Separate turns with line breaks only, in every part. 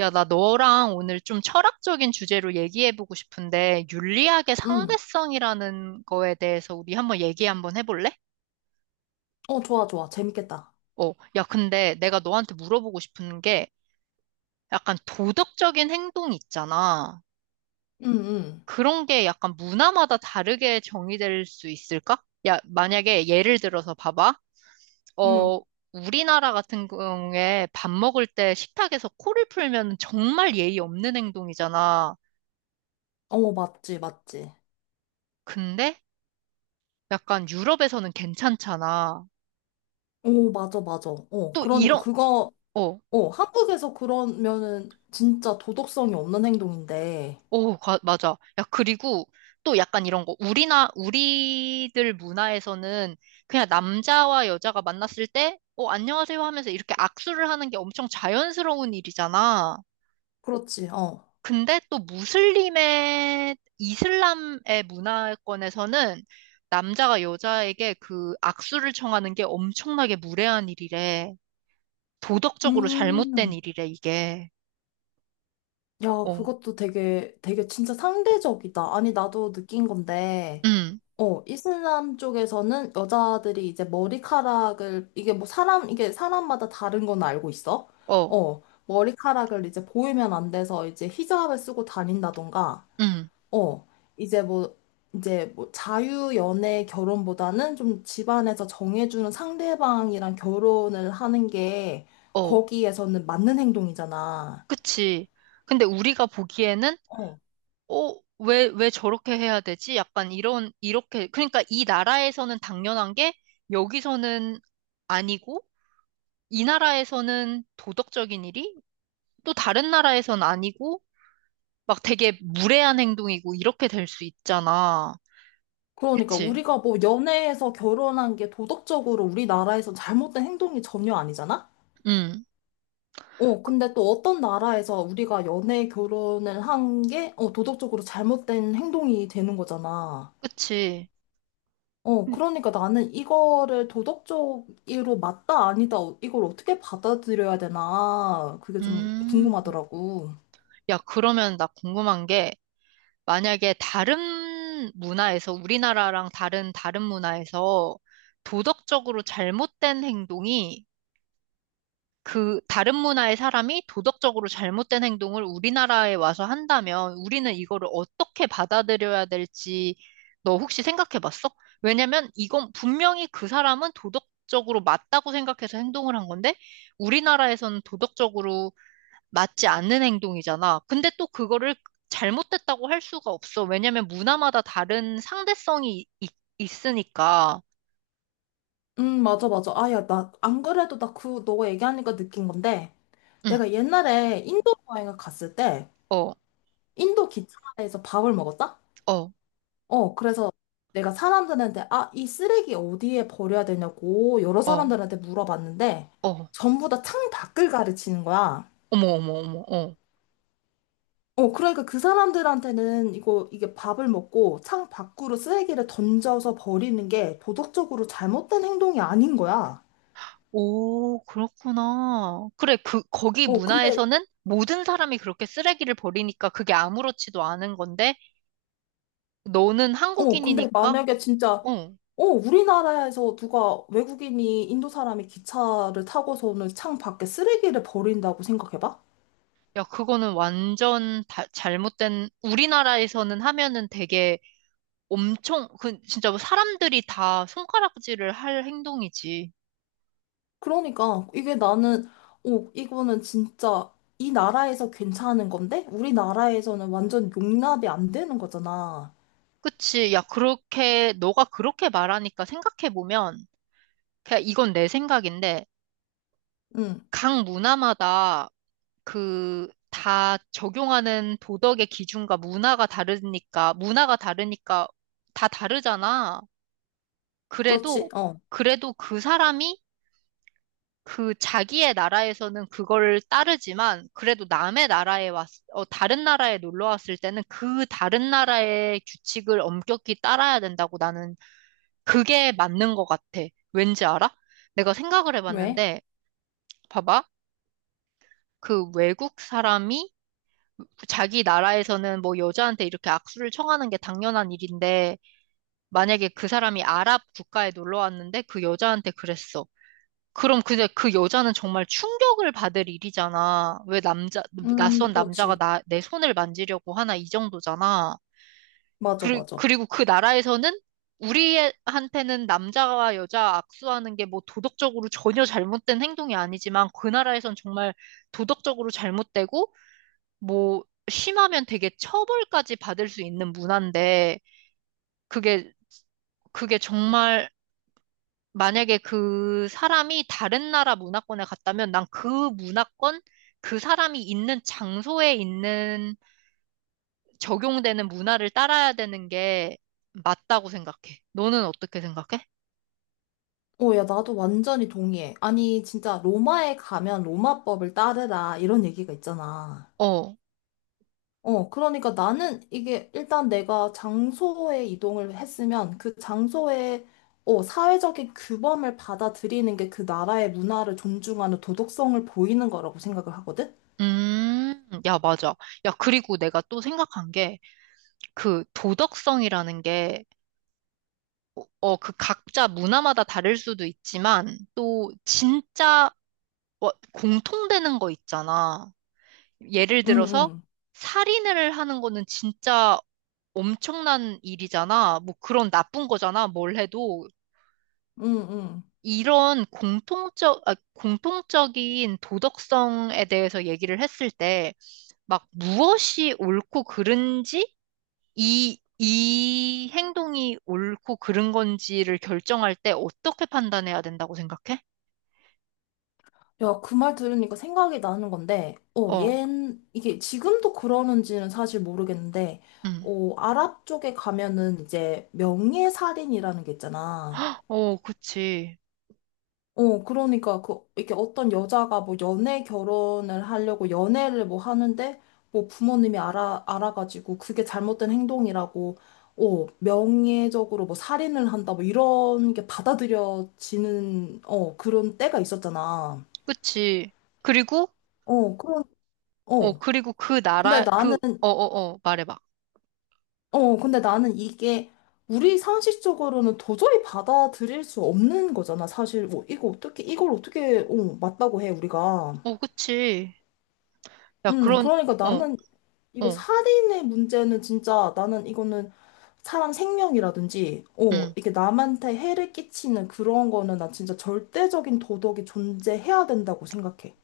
야, 나 너랑 오늘 좀 철학적인 주제로 얘기해보고 싶은데, 윤리학의
응.
상대성이라는 거에 대해서 우리 한번 얘기 한번 해볼래?
좋아, 좋아. 재밌겠다.
야, 근데 내가 너한테 물어보고 싶은 게, 약간 도덕적인 행동 있잖아.
응, 응,
그런 게 약간 문화마다 다르게 정의될 수 있을까? 야, 만약에 예를 들어서 봐봐.
응.
어, 우리나라 같은 경우에 밥 먹을 때 식탁에서 코를 풀면 정말 예의 없는 행동이잖아.
맞지, 맞지.
근데 약간 유럽에서는 괜찮잖아.
오, 맞아, 맞아.
또 이런, 어,
한국에서 그러면은 진짜 도덕성이 없는 행동인데.
맞아. 야, 그리고 또 약간 이런 거. 우리들 문화에서는 그냥 남자와 여자가 만났을 때, 안녕하세요 하면서 이렇게 악수를 하는 게 엄청 자연스러운 일이잖아.
그렇지, 어.
근데 또 이슬람의 문화권에서는 남자가 여자에게 그 악수를 청하는 게 엄청나게 무례한 일이래. 도덕적으로 잘못된
음,
일이래, 이게.
야,
어.
그것도 되게, 되게 진짜 상대적이다. 아니, 나도 느낀 건데.
음.
이슬람 쪽에서는 여자들이 이제 머리카락을, 이게 사람마다 다른 건 알고 있어?
어,
머리카락을 이제 보이면 안 돼서 이제 히잡을 쓰고 다닌다던가,
응,
어, 이제 뭐, 이제 뭐 자유연애 결혼보다는 좀 집안에서 정해주는 상대방이랑 결혼을 하는 게
어,
거기에서는 맞는 행동이잖아.
그치. 근데 우리가 보기에는,
어.
어, 왜 저렇게 해야 되지? 약간 이런, 이렇게. 그러니까 이 나라에서는 당연한 게, 여기서는 아니고, 이 나라에서는 도덕적인 일이, 또 다른 나라에선 아니고, 막 되게 무례한 행동이고, 이렇게 될 수 있잖아.
그러니까
그치?
우리가 뭐 연애에서 결혼한 게 도덕적으로 우리나라에서 잘못된 행동이 전혀 아니잖아?
응,
근데 또 어떤 나라에서 우리가 연애 결혼을 한 게, 도덕적으로 잘못된 행동이 되는 거잖아.
그치.
그러니까 나는 이거를 도덕적으로 맞다, 아니다, 이걸 어떻게 받아들여야 되나, 그게 좀
음,
궁금하더라고.
야, 그러면 나 궁금한 게, 만약에 다른 문화에서, 다른 문화에서 도덕적으로 잘못된 행동이 그 다른 문화의 사람이 도덕적으로 잘못된 행동을 우리나라에 와서 한다면 우리는 이거를 어떻게 받아들여야 될지 너 혹시 생각해 봤어? 왜냐면 이건 분명히 그 사람은 도덕적으로 맞다고 생각해서 행동을 한 건데 우리나라에서는 도덕적으로 맞지 않는 행동이잖아. 근데 또 그거를 잘못됐다고 할 수가 없어. 왜냐면 문화마다 다른 상대성이 있으니까.
맞아, 맞아. 야, 안 그래도 너가 얘기하니까 느낀 건데,
응,
내가 옛날에 인도 여행을 갔을 때,
어,
인도 기차에서 밥을 먹었다?
어,
그래서 내가 사람들한테, 이 쓰레기 어디에 버려야 되냐고 여러
어,
사람들한테 물어봤는데,
어.
전부 다 창 밖을 가르치는 거야.
어머, 어머, 어머, 어.
그러니까 그 사람들한테는 이게 밥을 먹고 창 밖으로 쓰레기를 던져서 버리는 게 도덕적으로 잘못된 행동이 아닌 거야.
오, 그렇구나. 그래, 그, 거기
어, 근데,
문화에서는 모든 사람이 그렇게 쓰레기를 버리니까 그게 아무렇지도 않은 건데, 너는
근데
한국인이니까,
만약에 진짜,
어.
우리나라에서 누가 외국인이 인도 사람이 기차를 타고서는 창 밖에 쓰레기를 버린다고 생각해봐?
야, 그거는 완전 다- 잘못된, 우리나라에서는 하면은 되게 엄청, 그, 진짜 뭐 사람들이 다 손가락질을 할 행동이지.
그러니까 이게 나는 오 이거는 진짜 이 나라에서 괜찮은 건데 우리나라에서는 완전 용납이 안 되는 거잖아.
그치. 야, 그렇게, 너가 그렇게 말하니까 생각해보면, 그냥 이건 내 생각인데,
응,
각 문화마다 그, 다 적용하는 도덕의 기준과 문화가 다르니까 다 다르잖아.
그렇지?
그래도,
어.
그래도 그 사람이 그 자기의 나라에서는 그걸 따르지만 그래도 어, 다른 나라에 놀러 왔을 때는 그 다른 나라의 규칙을 엄격히 따라야 된다고 나는 그게 맞는 것 같아. 왠지 알아? 내가 생각을
왜?
해봤는데, 봐봐. 그 외국 사람이 자기 나라에서는 뭐 여자한테 이렇게 악수를 청하는 게 당연한 일인데, 만약에 그 사람이 아랍 국가에 놀러 왔는데 그 여자한테 그랬어. 그럼 근데 그 여자는 정말 충격을 받을 일이잖아. 낯선
그렇지.
남자가 나, 내 손을 만지려고 하나 이 정도잖아.
맞아, 맞아.
그리고 그 나라에서는 우리한테는 남자와 여자 악수하는 게 뭐 도덕적으로 전혀 잘못된 행동이 아니지만 그 나라에선 정말 도덕적으로 잘못되고 뭐 심하면 되게 처벌까지 받을 수 있는 문화인데 그게, 그게 정말 만약에 그 사람이 다른 나라 문화권에 갔다면 그 사람이 있는 장소에 있는 적용되는 문화를 따라야 되는 게 맞다고 생각해. 너는 어떻게 생각해?
오, 야, 나도 완전히 동의해. 아니, 진짜 로마에 가면 로마법을 따르라 이런 얘기가 있잖아.
어.
그러니까 나는 이게 일단 내가 장소에 이동을 했으면 그 장소에 사회적인 규범을 받아들이는 게 그 나라의 문화를 존중하는 도덕성을 보이는 거라고 생각을 하거든?
야, 맞아. 야, 그리고 내가 또 생각한 게, 그 도덕성이라는 게, 그 각자 문화마다 다를 수도 있지만, 또 진짜 공통되는 거 있잖아. 예를
응,
들어서
응,
살인을 하는 거는 진짜 엄청난 일이잖아. 뭐 그런 나쁜 거잖아. 뭘 해도.
응, 응.
공통적인 도덕성에 대해서 얘기를 했을 때, 막 무엇이 옳고 그른지, 이 행동이 옳고 그른 건지를 결정할 때 어떻게 판단해야 된다고 생각해?
야, 그 말 들으니까 생각이 나는 건데,
어,
이게 지금도 그러는지는 사실 모르겠는데,
음.
아랍 쪽에 가면은 이제 명예살인이라는 게 있잖아.
어, 그치.
이렇게 어떤 여자가 뭐 연애 결혼을 하려고 연애를 뭐 하는데, 뭐 부모님이 알아가지고 그게 잘못된 행동이라고, 명예적으로 뭐 살인을 한다, 뭐 이런 게 받아들여지는, 그런 때가 있었잖아.
그치. 그리고
어, 그런, 어.
그리고 그
근데
나라, 그,
나는,
어, 어, 어, 말해봐.
근데 나는 이게 우리 상식적으로는 도저히 받아들일 수 없는 거잖아, 사실. 뭐, 이걸 어떻게, 맞다고 해, 우리가.
어, 그치. 야, 그런,
그러니까
어,
나는 이거
어,
살인의 문제는 진짜 나는 이거는 사람 생명이라든지,
음,
이게 남한테 해를 끼치는 그런 거는 나 진짜 절대적인 도덕이 존재해야 된다고 생각해.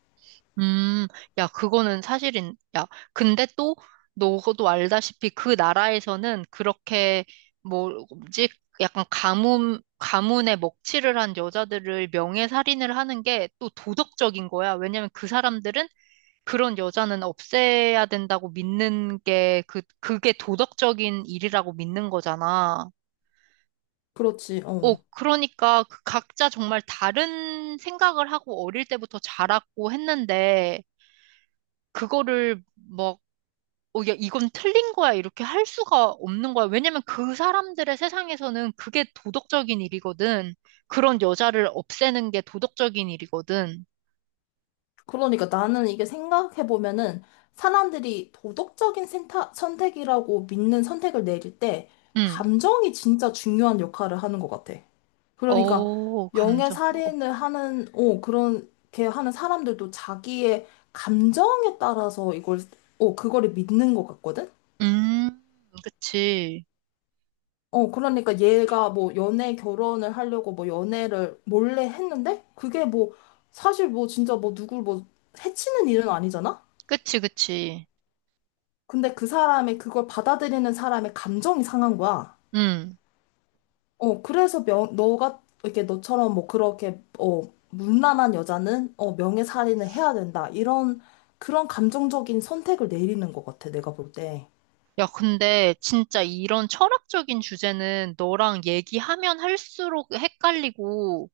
음, 야, 야, 근데 또, 너도 알다시피 그 나라에서는 그렇게, 뭐, 뭐지, 약간 가문에 먹칠을 한 여자들을 명예살인을 하는 게 또 도덕적인 거야. 왜냐면 그 사람들은 그런 여자는 없애야 된다고 믿는 게, 그, 그게 도덕적인 일이라고 믿는 거잖아.
그렇지,
어,
어.
그러니까 그 각자 정말 다른 생각을 하고 어릴 때부터 자랐고 했는데 그거를 뭐 어, 야, 이건 틀린 거야 이렇게 할 수가 없는 거야. 왜냐면 그 사람들의 세상에서는 그게 도덕적인 일이거든. 그런 여자를 없애는 게 도덕적인 일이거든.
그러니까 나는 이게 생각해보면은 사람들이 도덕적인 선택이라고 믿는 선택을 내릴 때
응.
감정이 진짜 중요한 역할을 하는 것 같아. 그러니까
어,
명예
감정. 어.
살인을 하는, 그렇게 하는 사람들도 자기의 감정에 따라서 그거를 믿는 것 같거든?
음, 그치.
그러니까 얘가 뭐 연애 결혼을 하려고 뭐 연애를 몰래 했는데 그게 뭐 사실 뭐 진짜 뭐 누굴 뭐 해치는 일은 아니잖아?
그치, 그치.
근데 그 사람의 그걸 받아들이는 사람의 감정이 상한 거야.
응.
그래서 너가 이렇게 너처럼 뭐 그렇게 문란한 여자는 명예살인을 해야 된다. 이런 그런 감정적인 선택을 내리는 것 같아. 내가 볼 때.
야, 근데 진짜 이런 철학적인 주제는 너랑 얘기하면 할수록 헷갈리고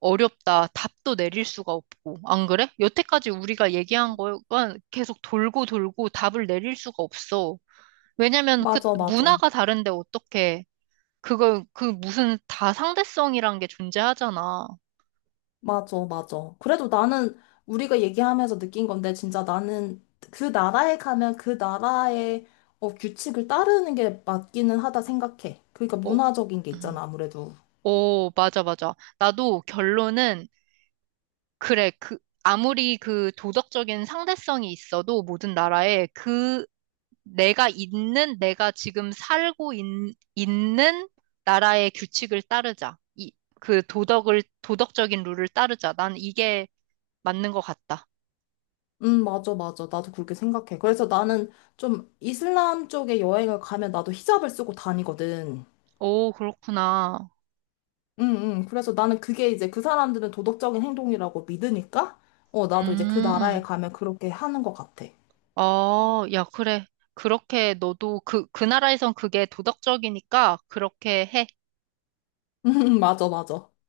어렵다. 답도 내릴 수가 없고. 안 그래? 여태까지 우리가 얘기한 거가 계속 돌고 돌고 답을 내릴 수가 없어. 왜냐면 그
맞아, 맞아.
문화가 다른데 어떻게 그걸 그 무슨 다상대성이란 게 존재하잖아.
맞아, 맞아. 그래도 나는 우리가 얘기하면서 느낀 건데 진짜 나는 그 나라에 가면 그 나라의 규칙을 따르는 게 맞기는 하다 생각해. 그러니까
어,
문화적인 게
음.
있잖아, 아무래도.
오, 맞아, 맞아. 나도 결론은 그래. 그 아무리 그 도덕적인 상대성이 있어도 모든 나라에 그 내가 있는 나라의 규칙을 따르자. 이, 도덕적인 룰을 따르자. 난 이게 맞는 것 같다.
맞아, 맞아. 나도 그렇게 생각해. 그래서 나는 좀 이슬람 쪽에 여행을 가면 나도 히잡을 쓰고 다니거든.
오, 그렇구나.
응, 응. 그래서 나는 그게 이제 그 사람들은 도덕적인 행동이라고 믿으니까, 나도 이제 그 나라에
음,
가면 그렇게 하는 것 같아.
어, 야, 그래. 그렇게 너도 그, 그 나라에선 그게 도덕적이니까 그렇게 해.
맞아, 맞아.